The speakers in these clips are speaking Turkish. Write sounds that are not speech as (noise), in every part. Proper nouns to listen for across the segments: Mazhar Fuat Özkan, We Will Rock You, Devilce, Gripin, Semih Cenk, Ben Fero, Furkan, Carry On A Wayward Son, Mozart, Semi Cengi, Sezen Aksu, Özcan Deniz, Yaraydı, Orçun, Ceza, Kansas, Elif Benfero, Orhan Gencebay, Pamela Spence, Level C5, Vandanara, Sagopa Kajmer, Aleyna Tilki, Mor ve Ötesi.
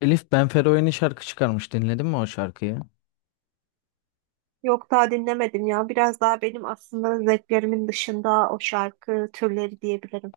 Elif Benfero yeni şarkı çıkarmış. Dinledin mi o şarkıyı? Yok daha dinlemedim ya. Biraz daha benim aslında zevklerimin dışında o şarkı türleri diyebilirim.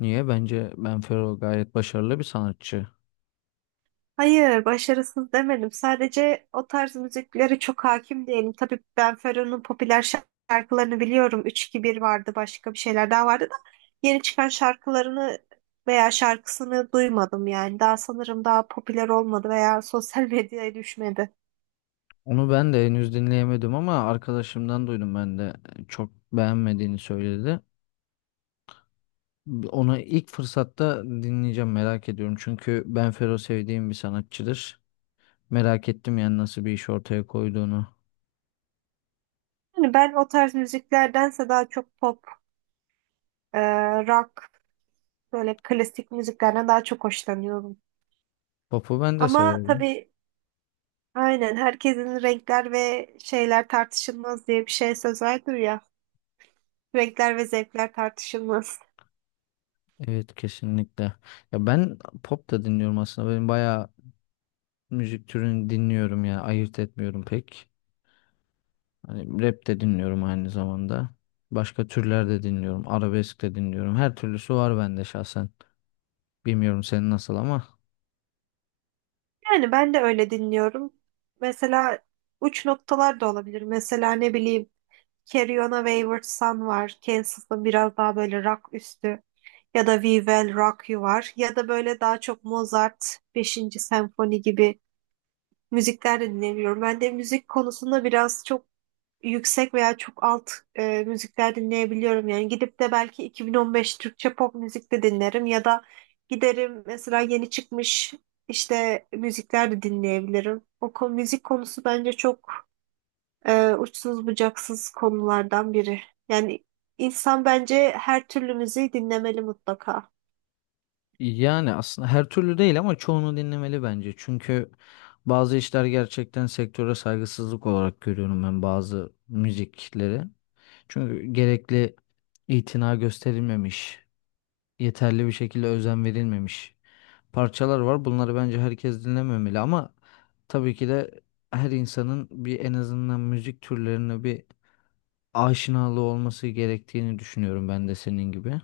Niye? Bence Benfero gayet başarılı bir sanatçı. Hayır, başarısız demedim. Sadece o tarz müziklere çok hakim değilim. Tabii Ben Fero'nun popüler şarkılarını biliyorum. Üç 2 bir vardı, başka bir şeyler daha vardı da yeni çıkan şarkılarını veya şarkısını duymadım yani. Daha sanırım daha popüler olmadı veya sosyal (laughs) medyaya düşmedi. Onu ben de henüz dinleyemedim ama arkadaşımdan duydum ben de çok beğenmediğini söyledi. Onu ilk fırsatta dinleyeceğim, merak ediyorum. Çünkü Benfero sevdiğim bir sanatçıdır. Merak ettim yani nasıl bir iş ortaya koyduğunu. Yani ben o tarz müziklerdense daha çok pop, e, rock, böyle klasik müziklerden daha çok hoşlanıyorum. Pop'u ben de Ama severim. tabii aynen herkesin renkler ve şeyler tartışılmaz diye bir şey söz vardır ya. Renkler ve zevkler tartışılmaz. Evet, kesinlikle. Ya ben pop da dinliyorum aslında. Benim bayağı müzik türünü dinliyorum ya. Ayırt etmiyorum pek. Hani rap de dinliyorum aynı zamanda. Başka türler de dinliyorum. Arabesk de dinliyorum. Her türlüsü var bende şahsen. Bilmiyorum senin nasıl ama. Yani ben de öyle dinliyorum. Mesela uç noktalar da olabilir. Mesela ne bileyim Carry On A Wayward Son var. Kansas'ın biraz daha böyle rock üstü. Ya da We Will Rock You var. Ya da böyle daha çok Mozart beşinci Senfoni gibi müzikler de dinlemiyorum. Ben de müzik konusunda biraz çok yüksek veya çok alt müzikler dinleyebiliyorum. Yani gidip de belki 2015 Türkçe pop müzik de dinlerim ya da giderim mesela yeni çıkmış işte müzikler de dinleyebilirim. O konu, müzik konusu bence çok uçsuz bucaksız konulardan biri. Yani insan bence her türlü müziği dinlemeli mutlaka. Yani aslında her türlü değil ama çoğunu dinlemeli bence. Çünkü bazı işler gerçekten sektöre saygısızlık olarak görüyorum ben bazı müzikleri. Çünkü gerekli itina gösterilmemiş, yeterli bir şekilde özen verilmemiş parçalar var. Bunları bence herkes dinlememeli ama tabii ki de her insanın bir en azından müzik türlerine bir aşinalığı olması gerektiğini düşünüyorum ben de senin gibi.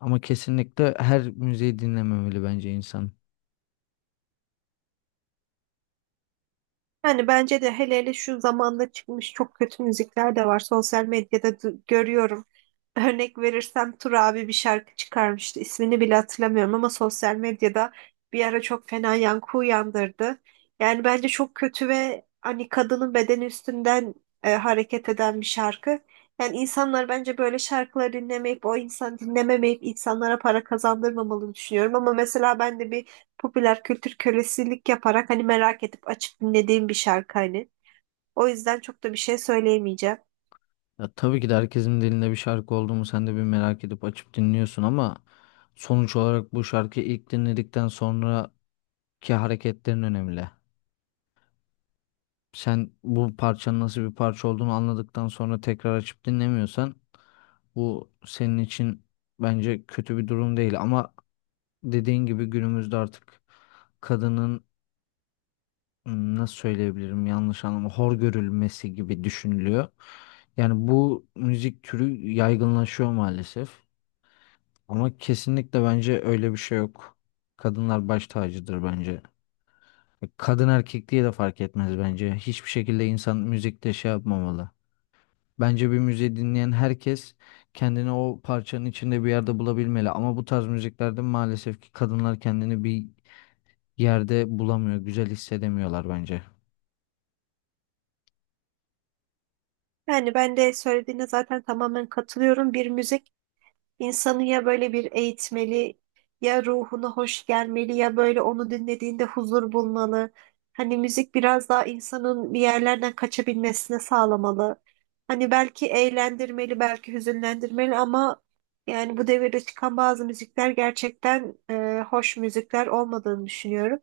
Ama kesinlikle her müziği dinlememeli bence insan. Yani bence de hele hele şu zamanda çıkmış çok kötü müzikler de var. Sosyal medyada görüyorum. Örnek verirsem Tur abi bir şarkı çıkarmıştı. İsmini bile hatırlamıyorum ama sosyal medyada bir ara çok fena yankı uyandırdı. Yani bence çok kötü ve hani kadının bedeni üstünden hareket eden bir şarkı. Yani insanlar bence böyle şarkıları dinlemeyip o insan dinlememeyip insanlara para kazandırmamalı düşünüyorum. Ama mesela ben de bir popüler kültür kölesilik yaparak hani merak edip açıp dinlediğim bir şarkı hani. O yüzden çok da bir şey söyleyemeyeceğim. Ya tabii ki de herkesin dilinde bir şarkı olduğumu sen de bir merak edip açıp dinliyorsun ama sonuç olarak bu şarkıyı ilk dinledikten sonraki hareketlerin önemli. Sen bu parçanın nasıl bir parça olduğunu anladıktan sonra tekrar açıp dinlemiyorsan bu senin için bence kötü bir durum değil ama dediğin gibi günümüzde artık kadının nasıl söyleyebilirim, yanlış anlamda hor görülmesi gibi düşünülüyor. Yani bu müzik türü yaygınlaşıyor maalesef ama kesinlikle bence öyle bir şey yok. Kadınlar baş tacıdır bence. Kadın erkek diye de fark etmez bence. Hiçbir şekilde insan müzikte şey yapmamalı. Bence bir müziği dinleyen herkes kendini o parçanın içinde bir yerde bulabilmeli. Ama bu tarz müziklerde maalesef ki kadınlar kendini bir yerde bulamıyor, güzel hissedemiyorlar bence. Yani ben de söylediğine zaten tamamen katılıyorum. Bir müzik İnsanı ya böyle bir eğitmeli, ya ruhuna hoş gelmeli, ya böyle onu dinlediğinde huzur bulmalı. Hani müzik biraz daha insanın bir yerlerden kaçabilmesine sağlamalı. Hani belki eğlendirmeli, belki hüzünlendirmeli ama yani bu devirde çıkan bazı müzikler gerçekten hoş müzikler olmadığını düşünüyorum.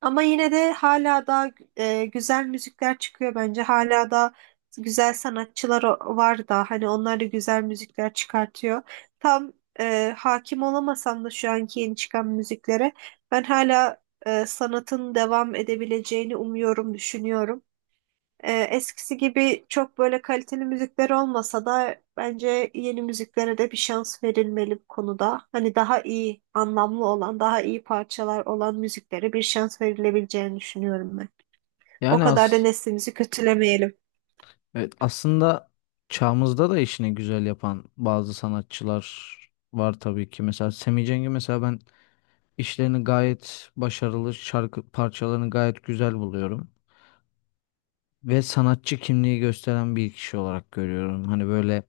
Ama yine de hala da güzel müzikler çıkıyor bence. Hala da güzel sanatçılar var da hani onlar da güzel müzikler çıkartıyor. Tam hakim olamasam da şu anki yeni çıkan müziklere ben hala sanatın devam edebileceğini umuyorum, düşünüyorum. Eskisi gibi çok böyle kaliteli müzikler olmasa da bence yeni müziklere de bir şans verilmeli bu konuda. Hani daha iyi, anlamlı olan, daha iyi parçalar olan müziklere bir şans verilebileceğini düşünüyorum ben. O Yani kadar da az, neslimizi kötülemeyelim. evet, aslında çağımızda da işini güzel yapan bazı sanatçılar var tabii ki. Mesela Semi Cengi, mesela ben işlerini gayet başarılı, şarkı parçalarını gayet güzel buluyorum. Ve sanatçı kimliği gösteren bir kişi olarak görüyorum. Hani böyle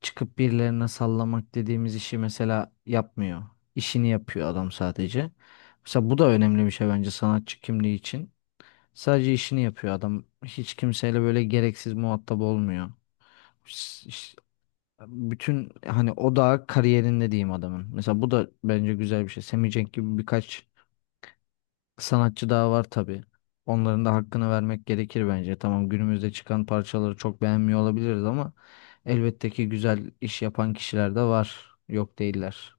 çıkıp birilerine sallamak dediğimiz işi mesela yapmıyor. İşini yapıyor adam sadece. Mesela bu da önemli bir şey bence sanatçı kimliği için. Sadece işini yapıyor adam. Hiç kimseyle böyle gereksiz muhatap olmuyor. Ş- ş- Bütün hani o da kariyerinde diyeyim adamın. Mesela bu da bence güzel bir şey. Semih Cenk gibi birkaç sanatçı daha var tabii. Onların da hakkını vermek gerekir bence. Tamam, günümüzde çıkan parçaları çok beğenmiyor olabiliriz ama elbette ki güzel iş yapan kişiler de var. Yok değiller.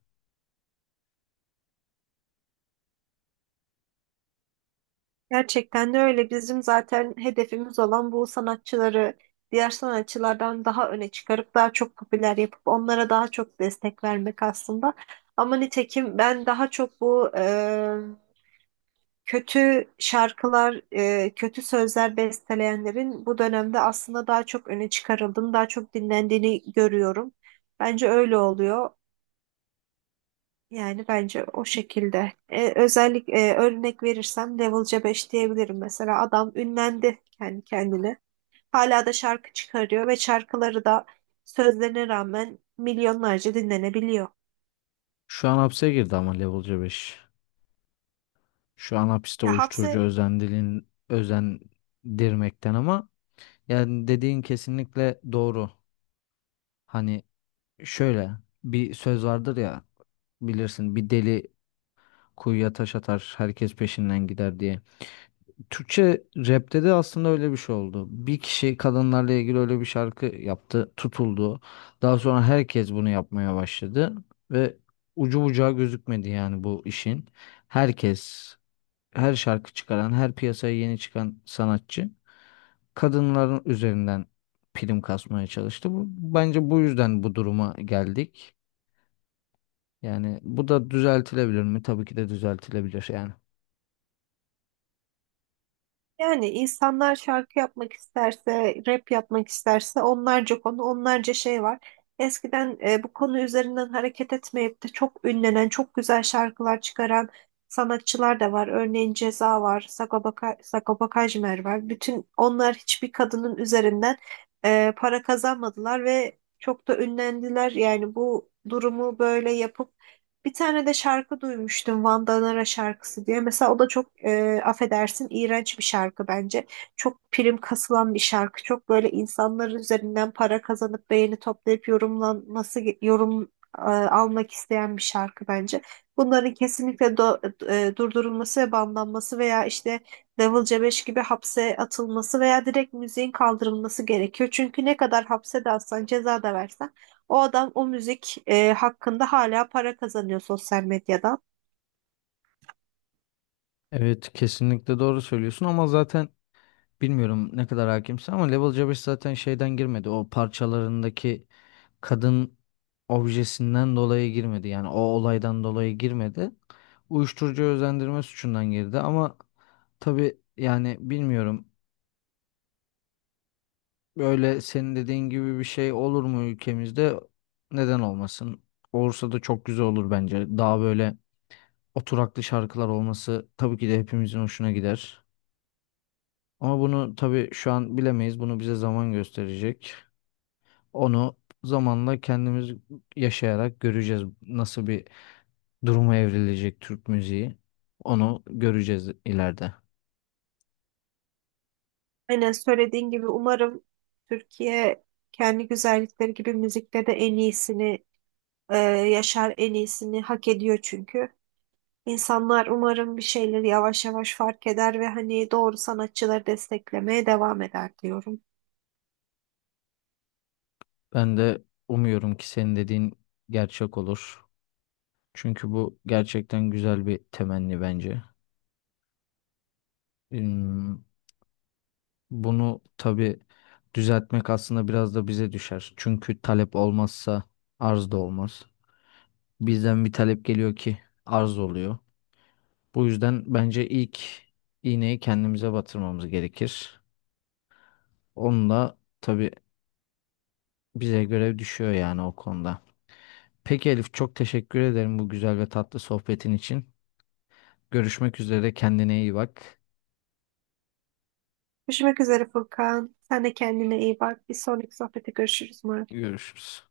Gerçekten de öyle. Bizim zaten hedefimiz olan bu sanatçıları diğer sanatçılardan daha öne çıkarıp daha çok popüler yapıp onlara daha çok destek vermek aslında. Ama nitekim ben daha çok bu kötü şarkılar, kötü sözler besteleyenlerin bu dönemde aslında daha çok öne çıkarıldığını, daha çok dinlendiğini görüyorum. Bence öyle oluyor. Yani bence o şekilde. Örnek verirsem Devilce 5 diyebilirim mesela. Adam ünlendi kendi kendine. Hala da şarkı çıkarıyor ve şarkıları da sözlerine rağmen milyonlarca dinlenebiliyor. Şu an hapse girdi ama Level C5. Şu an hapiste Ya uyuşturucu hapse özendirmekten ama yani dediğin kesinlikle doğru. Hani şöyle bir söz vardır ya, bilirsin, bir deli kuyuya taş atar herkes peşinden gider diye. Türkçe rapte de aslında öyle bir şey oldu. Bir kişi kadınlarla ilgili öyle bir şarkı yaptı, tutuldu. Daha sonra herkes bunu yapmaya başladı ve ucu bucağı gözükmedi yani bu işin. Herkes, her şarkı çıkaran, her piyasaya yeni çıkan sanatçı kadınların üzerinden prim kasmaya çalıştı. Bu, bence bu yüzden bu duruma geldik. Yani bu da düzeltilebilir mi? Tabii ki de düzeltilebilir yani. Yani insanlar şarkı yapmak isterse, rap yapmak isterse onlarca konu, onlarca şey var. Eskiden bu konu üzerinden hareket etmeyip de çok ünlenen, çok güzel şarkılar çıkaran sanatçılar da var. Örneğin Ceza var, Sagopa, Sagopa Kajmer var. Bütün onlar hiçbir kadının üzerinden para kazanmadılar ve çok da ünlendiler. Yani bu durumu böyle yapıp bir tane de şarkı duymuştum Vandanara şarkısı diye. Mesela o da çok affedersin iğrenç bir şarkı bence. Çok prim kasılan bir şarkı. Çok böyle insanların üzerinden para kazanıp beğeni toplayıp yorumlanması yorum almak isteyen bir şarkı bence. Bunların kesinlikle durdurulması ve banlanması veya işte Level C5 gibi hapse atılması veya direkt müziğin kaldırılması gerekiyor. Çünkü ne kadar hapse de atsan ceza da versen o adam o müzik hakkında hala para kazanıyor sosyal medyadan. Evet, kesinlikle doğru söylüyorsun ama zaten bilmiyorum ne kadar hakimsin ama Level C zaten şeyden girmedi. O parçalarındaki kadın objesinden dolayı girmedi. Yani o olaydan dolayı girmedi. Uyuşturucu özendirme suçundan girdi ama tabii yani bilmiyorum. Böyle senin dediğin gibi bir şey olur mu ülkemizde? Neden olmasın? Olursa da çok güzel olur bence. Daha böyle oturaklı şarkılar olması tabii ki de hepimizin hoşuna gider. Ama bunu tabii şu an bilemeyiz. Bunu bize zaman gösterecek. Onu zamanla kendimiz yaşayarak göreceğiz nasıl bir duruma evrilecek Türk müziği. Onu göreceğiz ileride. Aynen söylediğin gibi umarım Türkiye kendi güzellikleri gibi müzikte de en iyisini yaşar, en iyisini hak ediyor çünkü. İnsanlar umarım bir şeyleri yavaş yavaş fark eder ve hani doğru sanatçıları desteklemeye devam eder diyorum. Ben de umuyorum ki senin dediğin gerçek olur. Çünkü bu gerçekten güzel bir temenni bence. Hmm, Bunu tabii düzeltmek aslında biraz da bize düşer. Çünkü talep olmazsa arz da olmaz. Bizden bir talep geliyor ki arz oluyor. Bu yüzden bence ilk iğneyi kendimize batırmamız gerekir. Onunla tabii bize görev düşüyor yani o konuda. Peki Elif, çok teşekkür ederim bu güzel ve tatlı sohbetin için. Görüşmek üzere, kendine iyi bak. Görüşmek üzere Furkan. Sen de kendine iyi bak. Bir sonraki sohbete görüşürüz umarım. Görüşürüz.